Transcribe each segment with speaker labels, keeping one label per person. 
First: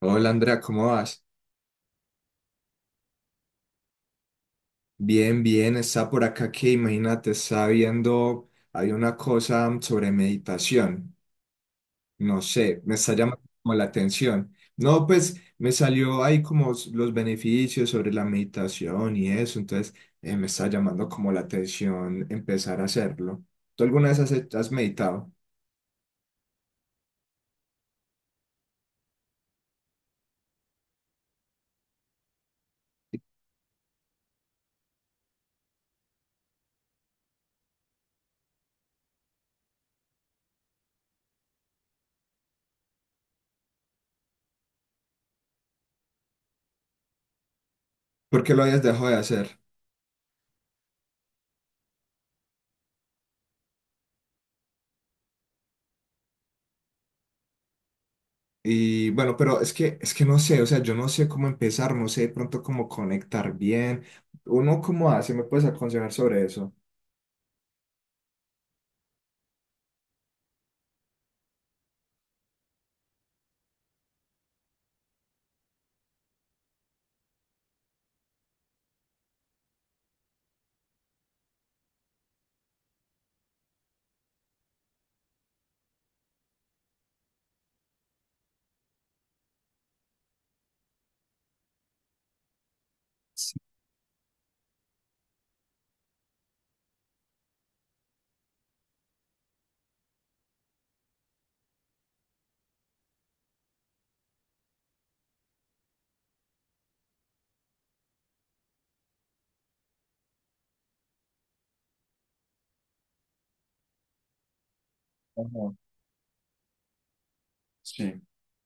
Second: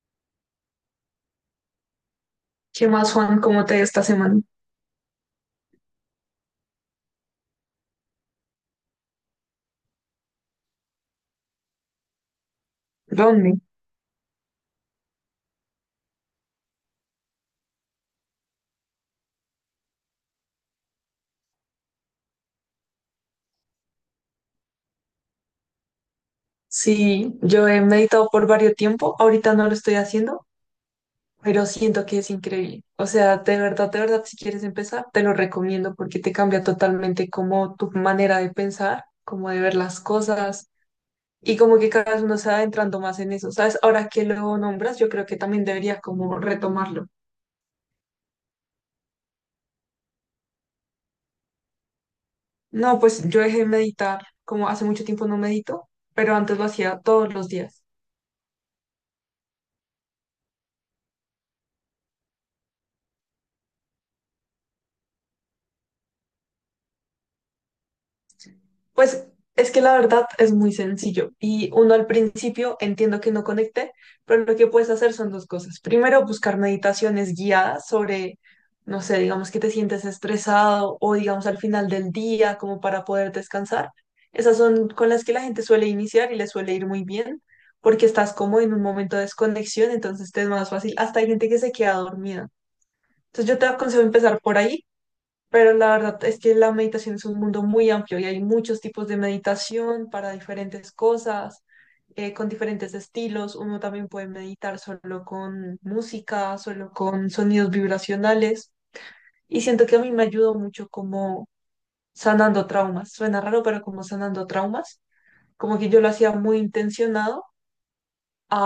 Speaker 1: Hola Andrea, ¿cómo vas?
Speaker 2: ¿Qué más, Juan? ¿Cómo te ha ido esta semana?
Speaker 1: Bien, bien, está por acá que imagínate, está viendo, hay una cosa sobre meditación, no sé, me está llamando
Speaker 2: ¿Dónde?
Speaker 1: como la atención. No, pues me salió ahí como los beneficios sobre la meditación y eso, entonces me está llamando como la atención empezar a hacerlo. ¿Tú alguna vez has meditado?
Speaker 2: Sí, yo he meditado por varios tiempo, ahorita no lo estoy haciendo, pero siento que es increíble. O sea, de verdad, si quieres empezar, te lo recomiendo porque te cambia totalmente como tu manera de pensar, como de ver las cosas y como que cada vez uno se va adentrando más en eso. ¿Sabes? Ahora que lo nombras, yo creo que también deberías como retomarlo.
Speaker 1: ¿Por qué lo habías dejado de hacer?
Speaker 2: No, pues yo dejé de meditar, como hace mucho tiempo no medito, pero antes lo hacía todos los días.
Speaker 1: Y bueno, pero es que no sé, o sea, yo no sé cómo empezar, no sé de pronto cómo conectar bien. ¿Uno cómo hace? ¿Me puedes aconsejar sobre eso?
Speaker 2: Pues es que la verdad es muy sencillo y uno al principio entiendo que no conecte, pero lo que puedes hacer son dos cosas. Primero, buscar meditaciones guiadas sobre, no sé, digamos que te sientes estresado o digamos al final del día como para poder descansar. Esas son con las que la gente suele iniciar y les suele ir muy bien porque estás como en un momento de desconexión, entonces te es más fácil. Hasta hay gente que se queda dormida. Entonces yo te aconsejo empezar por ahí, pero la verdad es que la meditación es un mundo muy amplio y hay muchos tipos de meditación para diferentes cosas, con diferentes estilos. Uno también puede meditar solo con música, solo con sonidos vibracionales. Y siento que a mí me ayudó mucho como sanando traumas. Suena raro, pero como sanando traumas.
Speaker 1: Ajá,
Speaker 2: Como que yo lo hacía muy intencionado
Speaker 1: sí,
Speaker 2: a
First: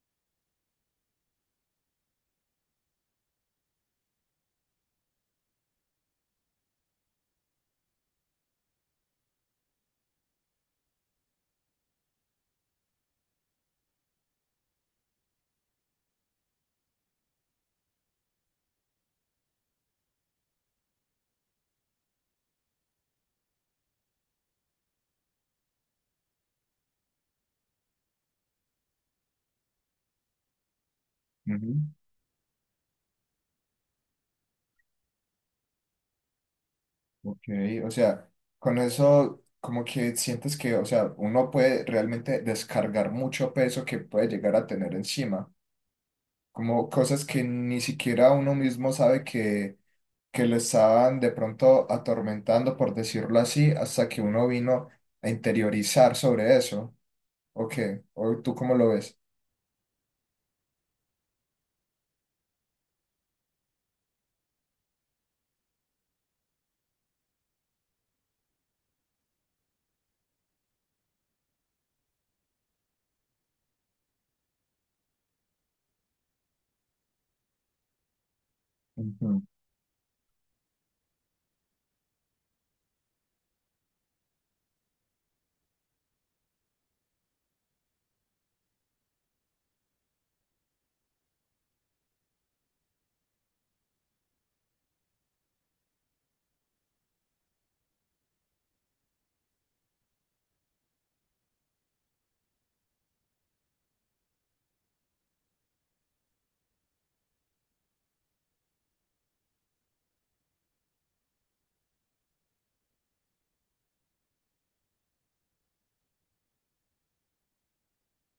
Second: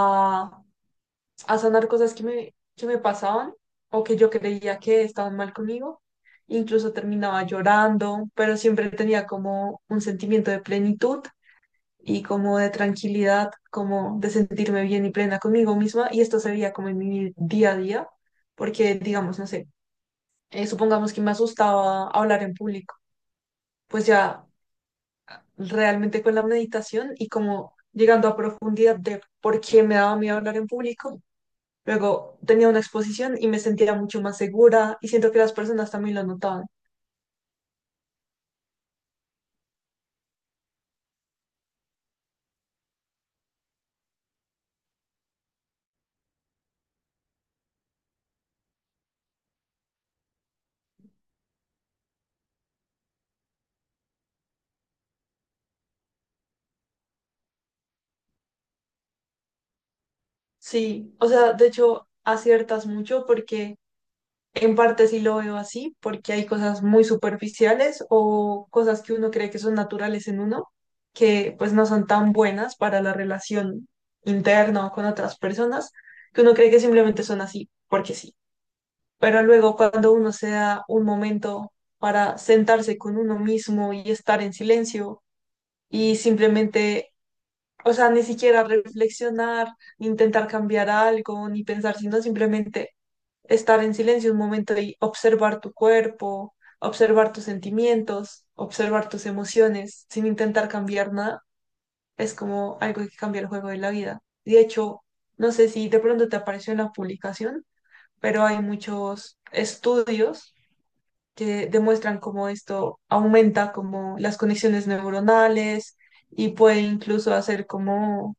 Speaker 2: a sanar cosas que me pasaban o que yo creía que estaban mal conmigo. Incluso terminaba llorando, pero siempre tenía como un sentimiento de plenitud y como de tranquilidad, como de sentirme bien y plena conmigo misma. Y esto se veía como en mi día a día, porque digamos, no sé, supongamos que me asustaba hablar en público, pues ya realmente con la meditación y como llegando a profundidad de por qué me daba miedo hablar en público,
Speaker 1: ujú,
Speaker 2: luego tenía una exposición y me sentía mucho más segura y siento que las personas también lo notaban.
Speaker 1: ok, o sea, con eso como que sientes que, o sea, uno puede realmente descargar mucho peso que puede llegar a tener encima, como cosas que ni siquiera uno mismo sabe que le estaban de pronto atormentando, por decirlo así, hasta que uno vino a interiorizar sobre eso. Ok, o ¿tú cómo lo ves?
Speaker 2: Sí, o sea, de hecho aciertas mucho porque en parte sí lo veo así, porque hay cosas muy superficiales o cosas que uno cree que son naturales en uno, que pues no son tan buenas para la relación interna o con otras personas, que uno cree que simplemente son así, porque sí.
Speaker 1: Ujú.
Speaker 2: Pero luego cuando uno se da un momento para sentarse con uno mismo y estar en silencio, y simplemente, o sea, ni siquiera reflexionar, ni intentar cambiar algo, ni pensar, sino simplemente estar en silencio un momento y observar tu cuerpo, observar tus sentimientos, observar tus emociones, sin intentar cambiar nada, es como algo que cambia el juego de la vida. De hecho, no sé si de pronto te apareció en la publicación, pero hay muchos estudios que demuestran cómo esto aumenta como las conexiones neuronales y puede incluso hacer como,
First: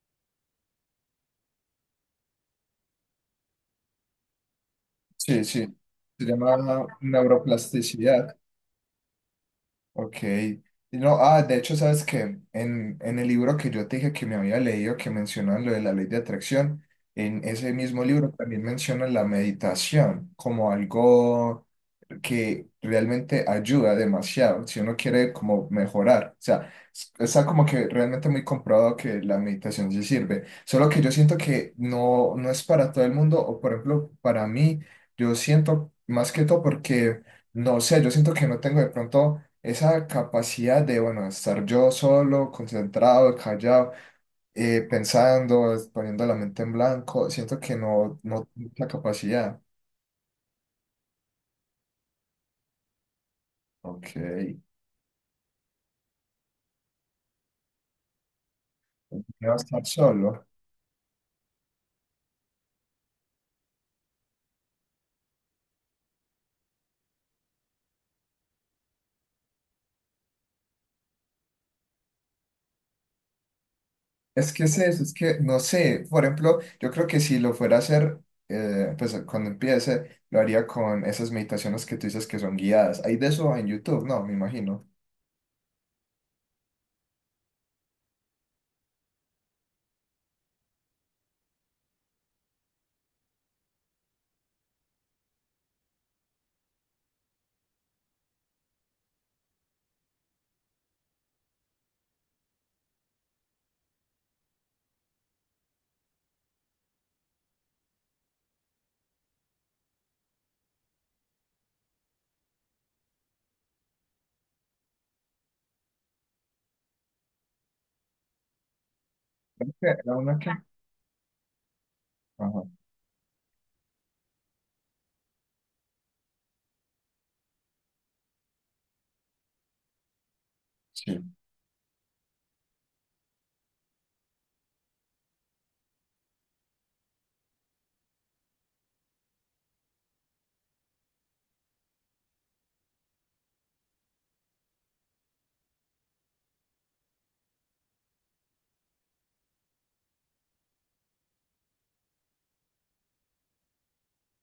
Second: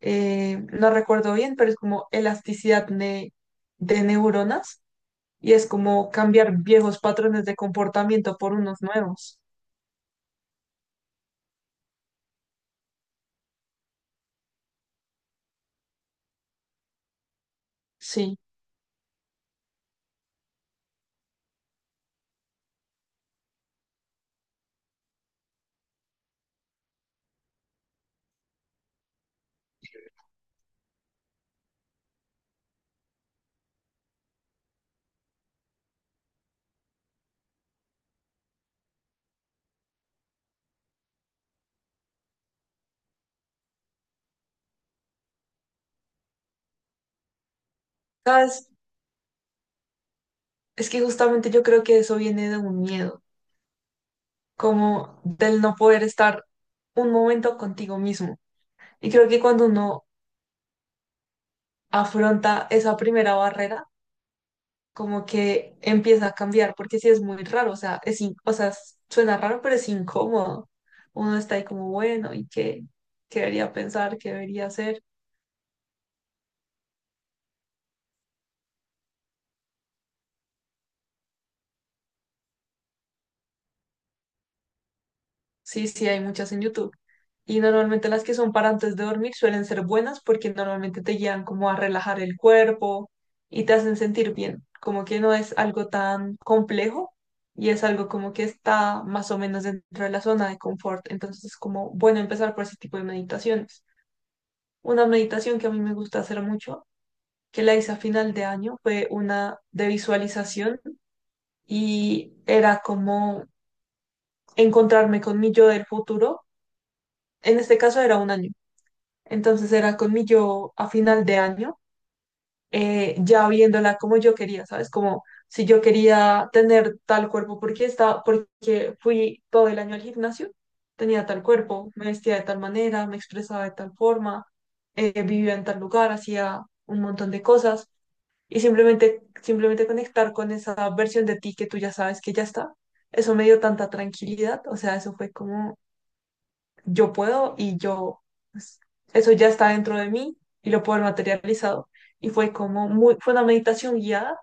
Speaker 2: no recuerdo bien, pero es como elasticidad de neuronas
Speaker 1: Sí,
Speaker 2: y es
Speaker 1: sí.
Speaker 2: como
Speaker 1: Se
Speaker 2: cambiar
Speaker 1: llama
Speaker 2: viejos patrones de
Speaker 1: neuroplasticidad.
Speaker 2: comportamiento por unos nuevos.
Speaker 1: Ok. Y no, ah, de hecho, ¿sabes qué? En el libro que yo te dije que me había leído, que mencionan lo de la ley de atracción, en ese mismo libro
Speaker 2: Sí.
Speaker 1: también mencionan la meditación como algo que realmente ayuda demasiado si uno quiere como mejorar. O sea, está como que realmente muy comprobado que la meditación sí sirve. Solo que yo siento que no, no es para todo el mundo, o por ejemplo, para mí, yo siento más que todo porque, no sé, yo siento que no tengo de pronto esa capacidad de, bueno, estar yo solo, concentrado, callado. Pensando, poniendo la mente en blanco, siento que no, no
Speaker 2: ¿Sabes?
Speaker 1: tengo la capacidad.
Speaker 2: Es que justamente yo creo que eso viene de un miedo,
Speaker 1: Ok,
Speaker 2: como del no poder estar un momento contigo mismo. Y creo que
Speaker 1: no
Speaker 2: cuando
Speaker 1: estar
Speaker 2: uno
Speaker 1: solo.
Speaker 2: afronta esa primera barrera, como que empieza a cambiar, porque sí es muy raro, o sea, o sea, suena raro, pero es incómodo. Uno está ahí como, bueno, ¿qué debería pensar? ¿Qué
Speaker 1: Es que
Speaker 2: debería
Speaker 1: es eso,
Speaker 2: hacer?
Speaker 1: es que no sé, por ejemplo, yo creo que si lo fuera a hacer, pues cuando empiece, lo haría con esas meditaciones que tú dices que son guiadas. Hay de eso en YouTube, no, me imagino.
Speaker 2: Sí, sí, hay muchas en YouTube. Y normalmente las que son para antes de dormir suelen ser buenas porque normalmente te guían como a relajar el cuerpo y te hacen sentir bien, como que no es algo tan complejo y es algo como que está más o menos dentro de la zona de confort. Entonces es como bueno empezar por ese tipo de meditaciones. Una meditación que a mí me gusta hacer mucho, que la hice a final de año, fue una de visualización y era como encontrarme con mi yo del futuro. En este caso era un año.
Speaker 1: Creo
Speaker 2: Entonces
Speaker 1: que
Speaker 2: era con
Speaker 1: era
Speaker 2: mi
Speaker 1: una que...
Speaker 2: yo a final de año,
Speaker 1: Ajá,
Speaker 2: ya viéndola como yo quería, ¿sabes? Como si yo quería tener tal cuerpo, porque estaba, porque fui todo el año al gimnasio,
Speaker 1: sí.
Speaker 2: tenía tal cuerpo, me vestía de tal manera, me expresaba de tal forma, vivía en tal lugar, hacía un montón de cosas y simplemente, simplemente conectar con esa versión de ti que tú ya sabes que ya está, eso me dio tanta tranquilidad, o sea, eso fue como yo puedo y yo, pues, eso ya está dentro de mí y lo puedo haber materializado. Y fue como muy, fue una meditación guiada,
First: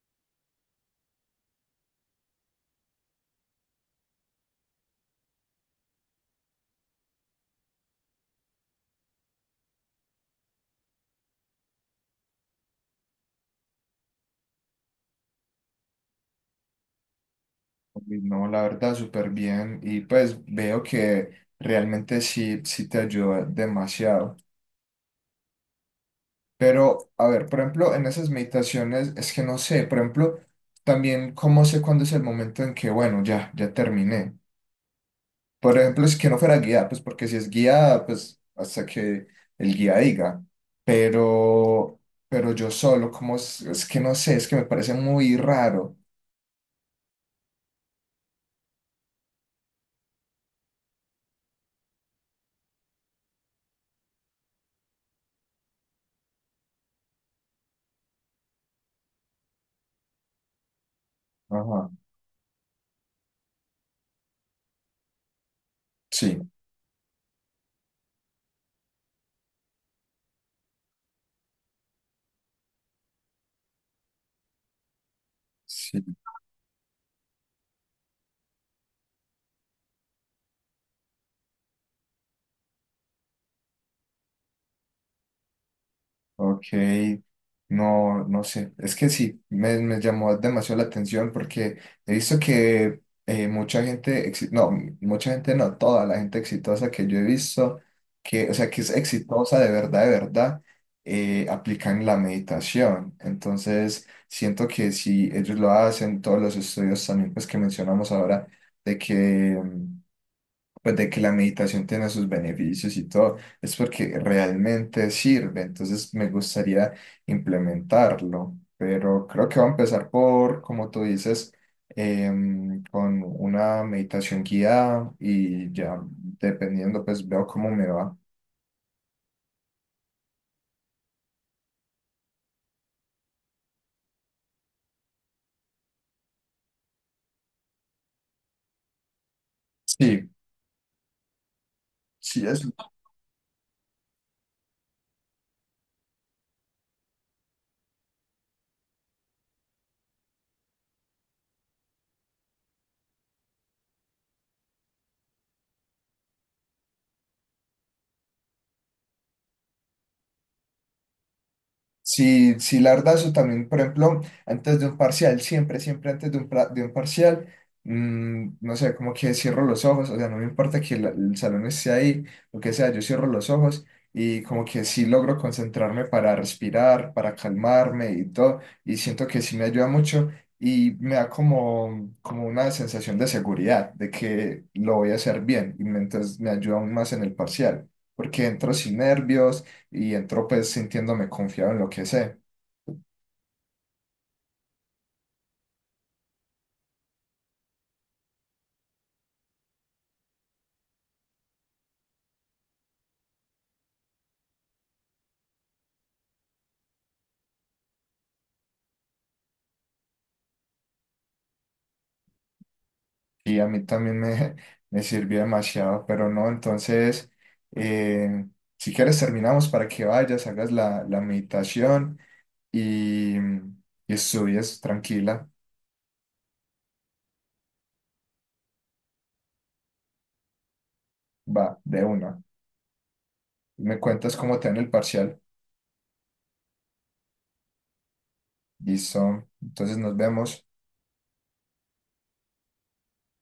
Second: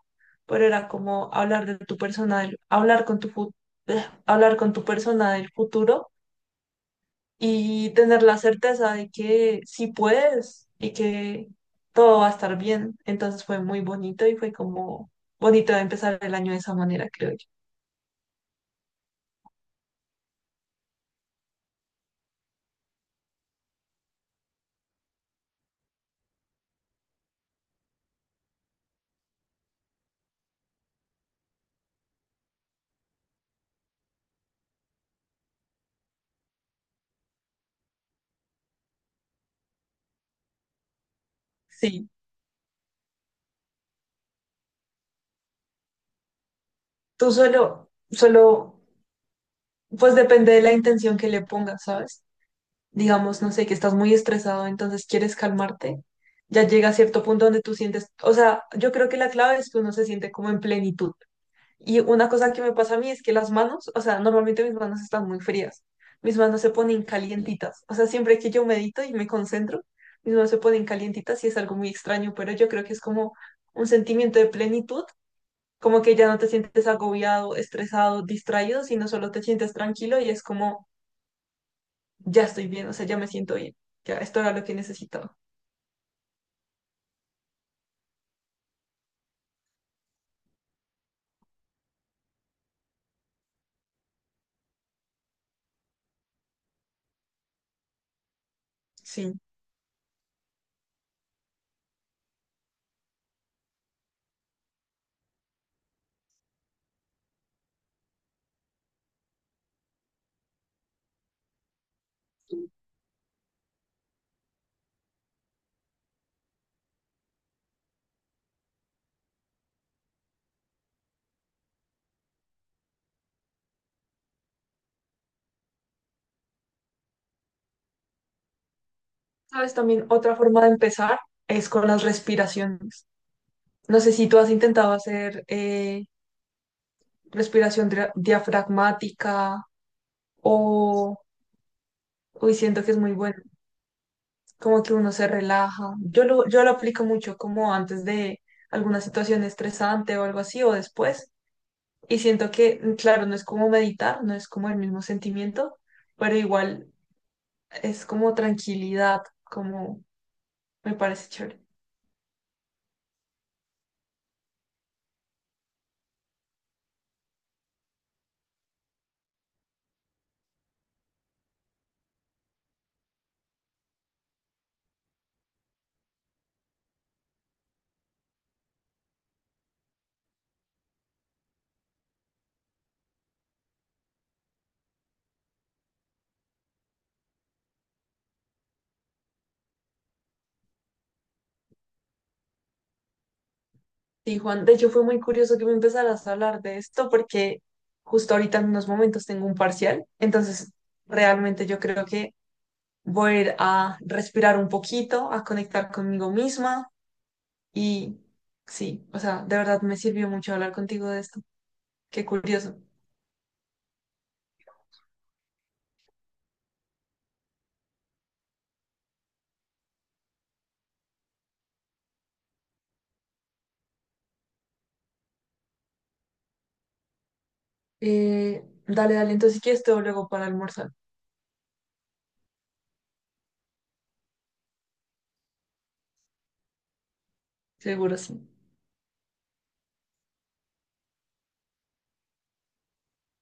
Speaker 2: pero era como hablar de tu persona, hablar con hablar con tu persona del futuro y tener la certeza de que sí puedes y que todo va a estar bien. Entonces fue muy bonito y fue como bonito empezar el año de esa manera, creo yo.
Speaker 1: Uy, no, la verdad, súper bien. Y pues veo que realmente sí, sí te ayuda demasiado. Pero, a ver, por ejemplo, en esas meditaciones, es que no sé, por ejemplo, también cómo sé cuándo es el momento en que, bueno, ya, ya terminé. Por ejemplo, si que no fuera guiada pues porque si es guiada pues hasta que el guía diga. Pero,
Speaker 2: Sí,
Speaker 1: pero yo solo, como es que no sé, es que me parece muy raro.
Speaker 2: tú solo, solo, pues depende de la intención que le pongas, ¿sabes? Digamos, no sé, que estás muy estresado, entonces quieres calmarte. Ya llega a cierto punto donde tú sientes, o sea, yo creo que la clave es que uno se siente como en plenitud.
Speaker 1: Ajá.
Speaker 2: Y una cosa que me pasa a mí es que las manos, o sea, normalmente mis manos están muy frías. Mis
Speaker 1: Sí,
Speaker 2: manos se ponen calientitas. O sea, siempre que yo medito y me concentro, mis manos se ponen calientitas y es algo muy extraño, pero yo creo que es como un sentimiento de plenitud, como
Speaker 1: sí.
Speaker 2: que ya no te sientes agobiado, estresado, distraído, sino solo te sientes tranquilo y es como, ya estoy bien, o sea, ya me siento bien. Ya, esto era lo que necesitaba.
Speaker 1: Ok, no, no sé, es que sí, me llamó demasiado la atención porque he visto que mucha gente, no, mucha gente no, toda la gente exitosa que yo he visto, que, o sea, que es
Speaker 2: Sí.
Speaker 1: exitosa de verdad, aplican la meditación. Entonces, siento que si ellos lo hacen, todos los estudios también, pues que mencionamos ahora, de que pues de que la meditación tiene sus beneficios y todo, es porque realmente sirve, entonces me gustaría implementarlo, pero creo que va a empezar por, como tú dices, con una meditación guiada y ya dependiendo, pues veo cómo me va.
Speaker 2: ¿Sabes? También otra forma de empezar es con las respiraciones. No sé si tú has intentado hacer... respiración diafragmática
Speaker 1: Sí,
Speaker 2: o,
Speaker 1: sí,
Speaker 2: uy,
Speaker 1: es
Speaker 2: siento que es muy bueno, como que uno se relaja. Yo lo aplico mucho como antes de alguna situación estresante o algo así o después. Y siento que, claro, no es como meditar, no es como el mismo sentimiento, pero igual es como tranquilidad, como me parece chévere.
Speaker 1: sí, sí, la verdad, eso también, por ejemplo, antes de un parcial, siempre, siempre antes de de un parcial, no sé, como que cierro los ojos, o sea, no me importa que el salón esté ahí, lo que sea, yo cierro los ojos y como que sí logro concentrarme para respirar, para calmarme y todo, y siento que sí me ayuda mucho y me da como, como una sensación de seguridad, de que lo voy a hacer bien, y entonces me ayuda aún más en el parcial, porque entro sin nervios y entro pues sintiéndome confiado en lo que sé.
Speaker 2: Sí, Juan, de hecho fue muy curioso que me empezaras a hablar de esto porque justo ahorita en unos momentos tengo un parcial, entonces realmente yo creo que voy a ir a respirar un poquito, a conectar conmigo misma y sí, o sea, de verdad me sirvió mucho hablar contigo de esto. Qué curioso.
Speaker 1: Y a mí también me sirvió demasiado, pero no, entonces, eh, si quieres terminamos para que vayas, hagas la meditación y estudies tranquila,
Speaker 2: Dale, dale, entonces si quieres te veo luego para almorzar.
Speaker 1: va, de una. Me cuentas cómo te va en el parcial.
Speaker 2: Seguro sí.
Speaker 1: Listo, entonces nos vemos.